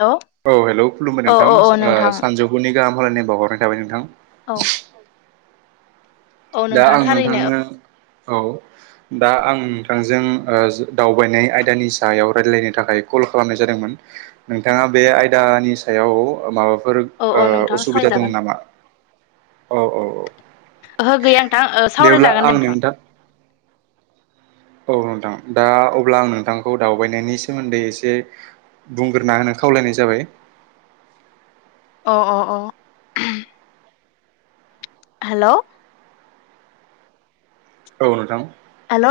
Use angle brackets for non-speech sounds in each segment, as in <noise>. हेल' औ हेलौ खुलुमबाय औ नोंथां औ औ ओ नोंथां सानजौफुनि गाहाम हलायनाय बावहरनाय थाबाय नोंथां औ औ दा नोंथां आं थारैनो नोंथांनो औ दा आं नोंथांजों ओज दावबायनाय आयदानि सायाव रायलायनो थाखाय क'ल खालामनाय जादोंमोन नोंथाङा बे आयदानि सायावो मा फोर औ औ ओ नोंथां उसुबिदा दं सावरायजागोन नामा औ औ औ ओहो गैया नोंथां ओ सावराय जागोन दे नोंथां। औ नोंथां दा अब्ला आं नोंथांखौ दावबायनायनि सोमोन्दै एसे बुंग्रोना होनो खावलायनाय जाबाय। अ अ अ। हेलौ। औ नोंथां। हेलौ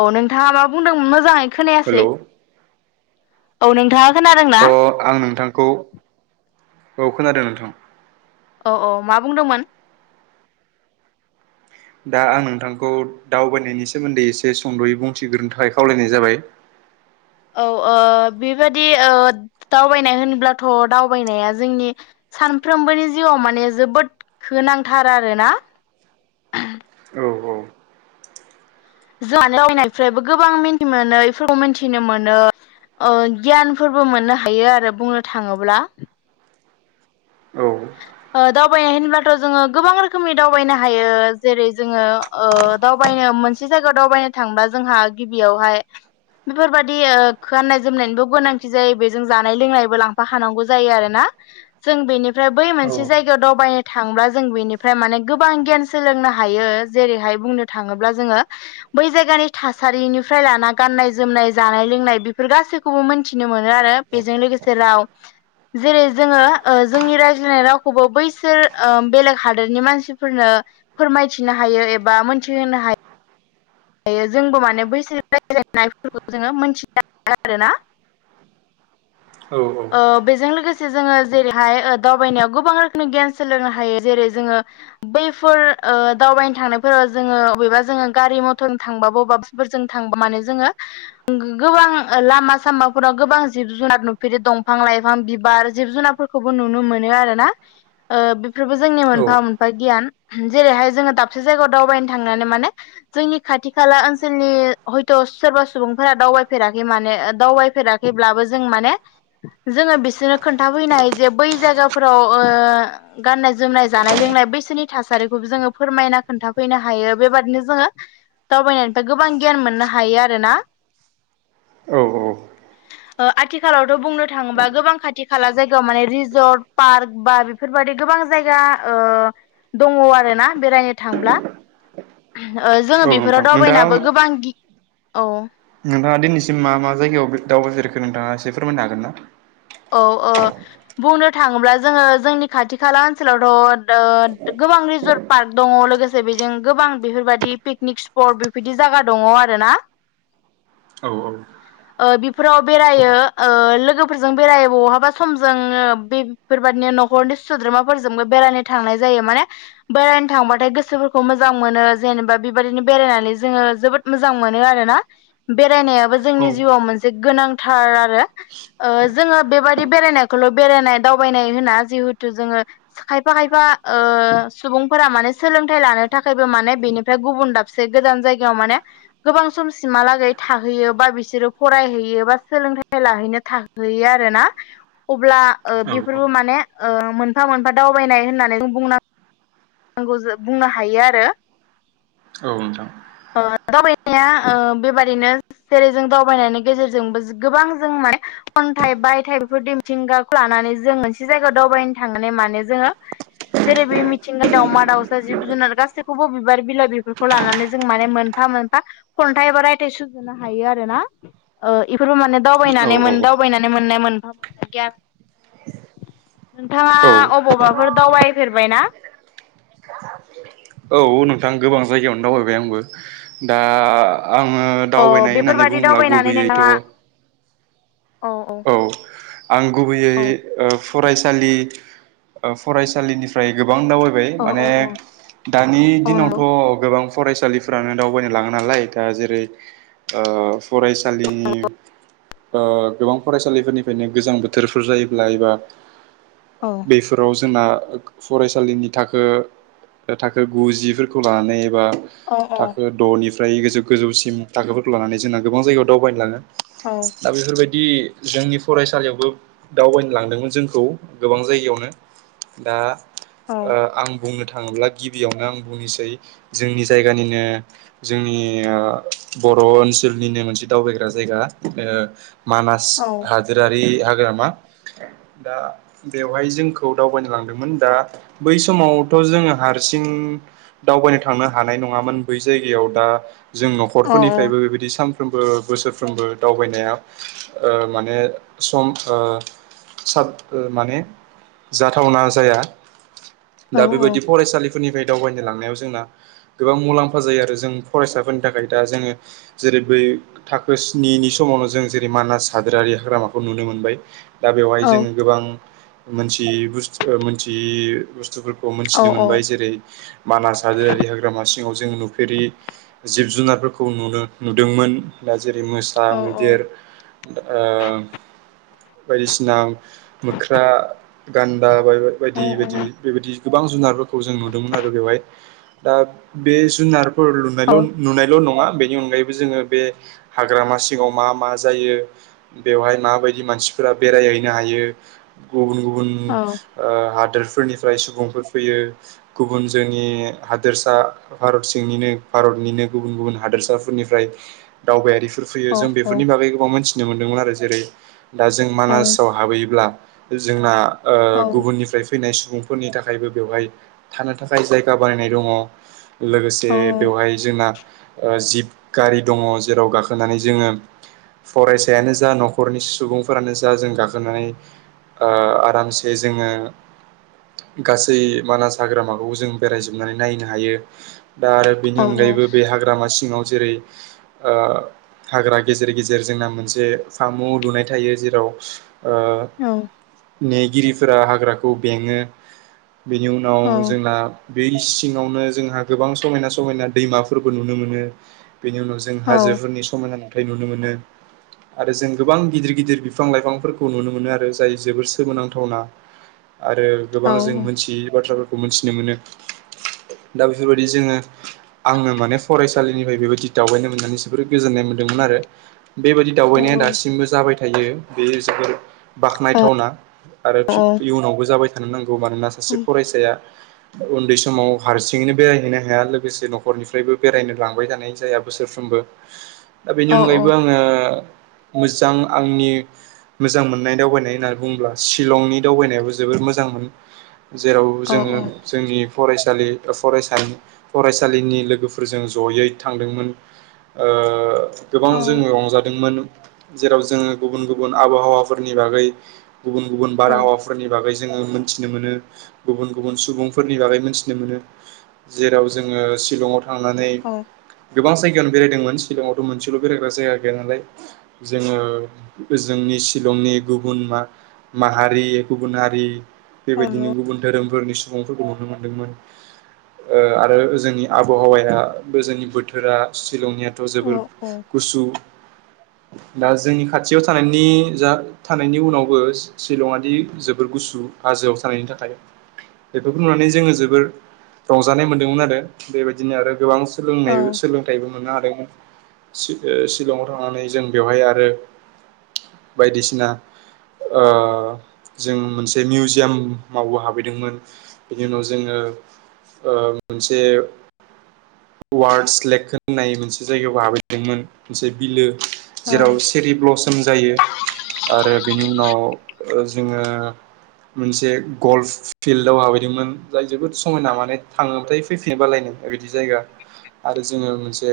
औ नोंथाङा मा बुंदोंमोन मोजाङै हेलौ खोनायासै। अ औ नोंथाङा खोनादोंना अ आं नोंथांखौ औ खोनादों नोंथां। औ औ मा बुंदोंमोन? दा आं नोंथांखौ दावबायनायनि सोमोन्दै एसे सुंद'यै बुंथिग्रोनो थाखाय खावलायनाय जाबाय। <inaudible> औ ओ बेबायदि ओ दावबायनाय होनब्लाथ' दावबायनाया जोंनि सानफ्रोमबोनि जिउआव माने जोबोद गोनांथार आरोना। औ औ। जोंहा दावबायनायफ्रायबो गोबां मिथि मोनो बेफोरखौ मिथिनो मोनो <unintelligible> ओ गियानफोरबो मोननो हायो आरो बुंनो थाङोब्ला। औ ओ दावबायनाय होनब्लाथ' जोङो गोबां रोखोमनि दावबायनो हायो जेरै जोङो ओ दावबाय नो मोनसे जायगा दावबायनो थांबा जोंहा गिबियावहाय बेफोरबायदि ओ गाननाय जोमनायनिबो गोनांथि जायो बेजों जानाय लोंनायबो लांफाखानांगौ जायो आरोना। जों बेनिफ्राय बै औ मोनसे मोनसे जायगायाव दावबायनो थांब्ला जों बेनिफ्राय माने गोबां गियान सोलोंनो हायो जेरैहाय बुंनो थाङो ब्ला जोङो बै जायगानि थासारिनिफ्राय लाना गाननाय जोमनाय जानाय लोंनाय बेफोर गासैखौबो मोनथिनो मोनो आरो बेजों लोगोसे राव जेरै जोङो जोंनि रायज्लायनाय रावखौ खौबो बैसोर बेलेग हादोरनि मानसिफोरनो फोरमायथिनो हायो एबा मोनथिहोनो हायो <unintelligible> हायो जोंबो माने बैसो रायज्लायनायफोरखौ जोङो मोनथियो आरोना <inaudible> ओ बेजों लोगोसे से जोङो जेरैहाय ओ दावबायनायाव गोबां रोखोमनि गियान सोलोंनो हायो जेरै जोङो बैफोर ओ दावबायनो थांनायफोराव जोङो अबेबा जोङो गारि मथर थांबाबो बबेबाफोरजों थां माने जोङो गो-गोबां लामा सामाफोराव गोबां जिब जुनार नु बिदि दंफां लाइफां बिबार जिब- जुनारफोरखौबो नुनो मोनो आरो ना ओ बेफोरबो जोंनि औ मोनफा मोनफा गियान। जेरैहाय जोङो दाबसे जायगायाव दावबायनो थांनानै माने जोंनि खाथि खाला ओनसोलनि हयथ' सोरबा सुबुंफोरा दावबायफेराखै माने दावबायफेराखैब्लाबो जों माने जोङो बिसोरनो खोन्थाफैनो हायो जे बै जायगाफोराव ओ गाननाय जोमनाय जानाय लोंनाय बै सोरनि थासारिखौबो जोङो फोरमायना खोन्थाफैनो हायो बेबादिनो जोङो दावबायनायनिफ्राय गोबां गियान मोननो हायो आरोना। औ औ। ओ आथि खालावथ' बुंनो थाङोबा गोबां खाथि खाला जायगायाव माने रिजर्ट पार्क बा बेफोरबायदि गोबां जायगा ओ दङ आरोना बेरायनो थांब्ला ओ जोङो औ नोंथां बेफोराव नोंथाङा दावबायनाबो गोबां गि औ नोंथाङा दिनैसिम मा मा जायगायाव बिर-दावबायफेरखो नोंथाङा एसे फोरमायनो हागोन ना? औ ओ बुंनो थाङोब्ला जोङो जोंनि खाथि खाला ओनसोलावथ' ओ <unintelligible> गोबां रिजर्ट पार्क दङ लोगोसे बेजों गोबां बेफोरबायदि पिकनिक स्पट बेबायदि जायगा दङ आरोना <inaudible> औ औ। ओ बेफोराव बेरायो ओ लोगोफोर, जों बेरायो बहाबा सम ज बेफोरबादिनो न'खरनि सोद्रोमाफोरजोंबो बेरायनो थांनाय जायो माने बेरायनो थांबाथाय गोसोफोरखौ मोजां मोनो जेनेबा बेबायदिनो बेरायनानै जोङो जोबोद मोजां मोजां मोनो आरोना बेरायनायाबो औ जोंनि जिउआव मोनसे गोनांथार आरो। ओ जोङो बेबाददि बेरायनायखौल' बेरायनाय दावबायनाय होना जिहेथु जोङो खायफा खायफा ओ सुबुंफोरा माने सोलोंथाइ लानो थाखायबो माने बेनिफ्राय गुबुन दाबसे गोजान जायगायाव माने गोबां समसिमहालागै थाहैयो बा बिसोरो फरायहैयो बा सोलोंथाइ लाहैनो थाहोयो होयो आरोना अब्ला औ बेफोरबो माने मोनफा मोनफा दावबायनाय होननानै जों बुंनो हायो आरो औ नोंथां अ <unintelligible> ओ बेबायदिनो जेरै जों दावबायनायनि गेजेरजोंबो गोबां जों माने खन्थाइ बायथाइ बेफोर दिमथिंगाखौ लानानै जों मोनसे जायगायाव दावबायनो थाङोन ने माने जोङो जेरै बे मिथिंङाय दाउमा दाउसा जिब जुनार गासैखौबो बिबार बिलाइ बिफोरखौ लानानै जों माने मोनफा मोनफा मोनफा खन्थाइ एबा रायथ सुजुनो हायो आरो ना इफोरबो माने औ दावबायनानै औ मोन दावबायनानै मोननाय मोनफा मोनफा गियान नोंथाङा औ अबावबाफोर दावबायफेरबाय ना औ नोंथां गोबां जायगायावनो दावबायबाय आंबो दा आङो अ दावबायनाय होननानै बेफोरबादि बुंला दावबायनानै गुबैयैथ' नोंथाङा औ आं गुबैयै औ फसालि ओ फरायसानिफ्राय गो बां दावबायबाय माने औ औ दानि औ दिनावथ' नंगौ गोबां फरायसालिफ्रानो दावबायनो लाङो नालाय दा जेरै फरायसालिनि ओ गोबां फरायसालिफोरनिफ्रायनो गोजां बोथोरफोर जायोब्ला एबा औ बेफोराव जोंना फरायसालिनि थाखो थाखो गुजिफोरखौ लानानै एबा औ औ थाखो द'निफ्राय गोजौ गोजौसिम थाखोफोरखौ लानानै जोंना गोबां जायगायाव दावबायनो लाङो औ दा बेफोरबायदि जोंनि फरायसालियावबो दावबायनो लांदोंमोन जोंखौ गोबां जायगायावनो दा औ आं बुंनो थाखाय थाङोब्ला गिबियावनो आं बुंनोसै जोंनि जायगानिनो जोंनि बर' बर' ओनसोलनिनो मोनसे दावबायग्रा जायगा मानास औ रारि हाग्रामा दा बेवहाय जोंखौ दावबायनो लांदोंमोन दा बै समावथ' जोङो हारसिं हारसिं दावबायनो थांनो हानाय नङामोन बै जायगायाव दा जों औ न'खरफोरनिफ्रायबो बेबायदि सानफ्रोमबो बोसोरफ्रोमबो दावबायनाया माने सम ओ सा माने जाथावना जाया औ दा बेबायदि फरायसालि फोरनिफ्राय दावबायनो लांनायाव जोंना गोबां मुलाम्फा जायो आरो जों फरायसाफोरनि थाखाय दा जोङो जेरै जै बै थाखो स्निनि समावनो जों जेरै मानास हाग्रायारि हाग्रामाखौ नुनो मोनबाय दा बेवहाय औ औ जोङो गोबां मोनथियि बु मोनथियि बुस्थुफोरखौ औ मोनथिनो मोनबाय जेरै मानास हादोरारि हाग्रामा सिङाव जों नुफेरि जिब जुनारफोरखौ नुदोंमोन जेरै मोसा औ मैदेर ओ बायदिसिना मोख्रा गान दा बाय बायदि बायदि बेबायदि गोबां जुनारफोरखौ जों नुदोंमोन आरो बेवहाय दा बे जुनार फोर लुनायल' नुनायल' नङा बेनि अनगायैबो जोङो बे हाग्रामा सिङाव मा मा जायो बेवहाय माबायदि मानसिफोरा बेरायहैनो हायो गुबुन गुबुन गुबुन हादोरफोरनि सुबुंफोर फैयो गुबुन जोंनि हादोरसाारत सिंनिनो भारतनिनो गुबुन गुबुन हादोरसाफोरनिफ्राय दावबायारि र फैयो जों बेफोरनि बागै गोबां मिथिनो मोन्दोंमोन आरो जेरै दा जों मानासाव हाबहैयोब्ला। जोंना गुबुननिफ्राय फैनाय सम। सुबुंफोरनि थाखायबो बेवहाय थानो थाखाय जायगा बानायनाय दङ। लोगोसे बेवहाय जोंना। जिब गारि दङ जेराव गाखोनानै जोङो। फरायसायानो जा न'खरनि सुबुंफोरानो जा जों गाखोनानै। आरामसे जोङो। गासै मानास हाग्रामाखौबो जों बेरायजोबनानै नायनो हायो। दा आरो बेनि अनगायैबो बे हाग्रामा सिङाव जेरै हाग्रा गेजेर गेजेर। जोंना मोनसे फार्मु लुनाय थायो जेराव। ओ औ। नेगिरिफोरा हाग्राखौ बेङो बेनि उनाव जोंना। बे सिङावनो जोंहा गोबां समायना समायना दैमाफोरबो नुनो मोनो। बेनि उनाव जों हाजोफोरनि समायना नुथाय नुनो मोनो। <inaudible> आरो जों गोबां गिदिर गिदिर बिफां लाइफांफोरखौ नुनो मोनो आरो जाय जोबोर सोमोनांथावना। आरो गोबां जों मोनथियै बाथ्राफोरखौ मोनथिनो मोनो। दा बेफोरबायदि जोङो आङो माने फरायसालिनिफ्राय बेबायदि दावबायनो मोननानै जोबोर गोजोननाय मोनदों। आरो बेबायदि दावबायनाया दासिमबो जाबाय थायो बेयो जोबोर। बाख्नायथावना आरो इयुनावबो जाबाय थानो नांगौ मानोना सासे फरायसाया। उन्दै समाव हारसिङैनो बेरायहैनो हाया लोगोसे न'खरनिफ्रायबो बेरायनो लांबाय थानाय जाया बोसोरफ्रोमबो। दा बेनि अनगायैबो आं। मोजां आंनि। मोजां मोननाय दावबायनाय होननानै बुङोब्ला शिलंनि दावबायनायाबो जोबोर मोजांमोन। जेराव जोङो जोंनि। फरायसालि फरायसा फरायसालिनि लोगोफोरजों जयै थांदोंमोन। ओ। गोबां जोङो रंजादोंमोन जेराव जोङो गुबुन गुबुन आबहावाफोरनि बागै। गुबुन गुबुन औ बारहावाफोरनि बागै। जोङो मोनथिनो मोनो गुबुन गुबुन सुबुंफोरनि बागै मोनथिनो मोनो। जेराव जोङो शलंआव थांनानै औ औ गोबां जायगायावनो बेरायदोंमोन सिलंआवथ' मोनसेल'। बेरायग्रा जायगा गैया नालाय जोङो जोंनि शिलंनि गुबुन मा। माहारि गुबुन हारि औ बेबायदिनो गुबुन धोरोम। फोरनि सुबुंफोरखौ नुनो मोन्दोंमोन। आरो जोंनि आबहावाया जोंनि बोथोरा शिलंनियाथ' जोबोर। औ गुसु। दा जोंनि खाथियाव थानायनि जा थानायनि उनावबो सिशिलङादि जोबोद। गुसु हाजोआव थानायनि थाखाय। बेफोरखौ नुनानै जोङो जोबोर रंजानाय मोन्दोंमोन आरो बेबायदिनो आरो। गोबां औ सोलोंनाय सोलोंथाइबो मोननो हादोंमोन। शिलंआव थांनानै जों बेवहाय आरो बायदिसिना। ओ। जों मोनसे मिउजियाम मावबो हाबैदोंमोन बेनि उनाव जोङो। मोनसे वार्डस लेक होननाय मोनसे जायगायाव हाबहै दोंमोन मोनसे बिलो। औ जेराव सेरि ब्लसोम जायो आरो बेनि उनाव। जोङो। मोनसे गल्फ फिल्डआव हाबैदोंमोन जाय जोबोद समायना माने थाङोबथाय फैफिनो बालायनाय। बिदि जायगा आरो जोङो मोनसे।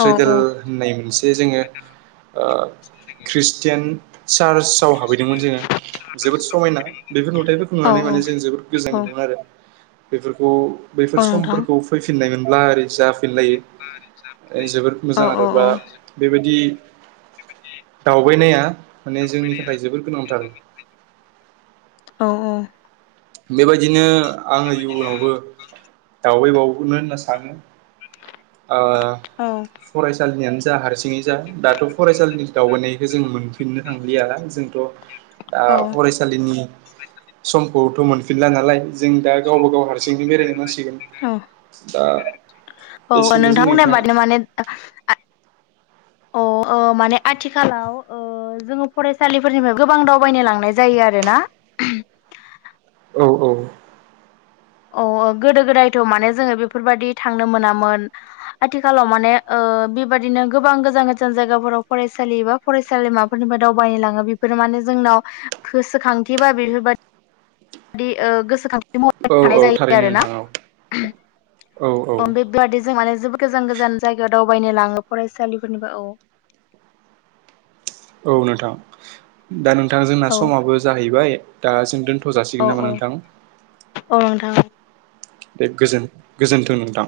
औ बाथौपुरि होननाय मोनसे जोंङो बाथौ मन्दिर मन्दिराव हाबहैदोंमोन जोंङो जोबोद समायना बेफोर नुथायफोरखौ औ नुना माने जोङो जोबोद गोजोननाय मोन्दों आरो बेफोरखौ बेफोर औ नोंथां समफोरखौ फैफिननाय मोनब्ला ओरै जा लायो जबोर औ मोजां औ आरो बा बेबाय बिदि दावबायनाया माने जोंनि थाखाय जोबोर गोनांथार औ औ बेबायदिनो आङो इयुनावबो दावबायबावगोननो होनना सानो ओ फरायसालिनियानो जा हारसिं जा दाथ' फरायसालिनि दावबायनायखौ जों मोनफिननो थांलिया जोंथ' दा औ फरायसालिनि समखौथ' मोनफिनला नालाय जों दा गावबा गाव हारसिंनो बेरायनो नांसिगोन दा औ एसेनोसै नोंथांमोननाय नोंथां बादिनो माने अ माने आथिखालाव ओ जोङो फरायसालिफोरनिफ्राय गोबां दावबायनो लांनाय जायो आरोना औ औ अ गोदो गोदायथ' माने जोङो बेफोरबायाददि थांनो मोनामोन आथिखालाव माने बेबायदिनो गोबां गोजान गोजान जायगाफोराव फरायसालि एबा फरायसालि माबाफोरनिफ्राय दावबायनो लांङो बेफोरो मा माने जोंनाव गोसोखांथि बा बेफोरबायदि गोसोखांथि महरै औ थानाय औ जायो थारैनो आरो ना नोंथां औ औ औ बे बादि जों माने जबोद गोजान गोजान जायगायाव दावबायनो लाङो फरायसालिफोरनिबो औ औ नोंथां दा नोंथां जोंना औ समाबो जाहैबाय दा जों दोनथ' थ' औ जासिगोन नामा औ नोंथां औ नोंथां बे गोजोन गोजोनथों नोंथां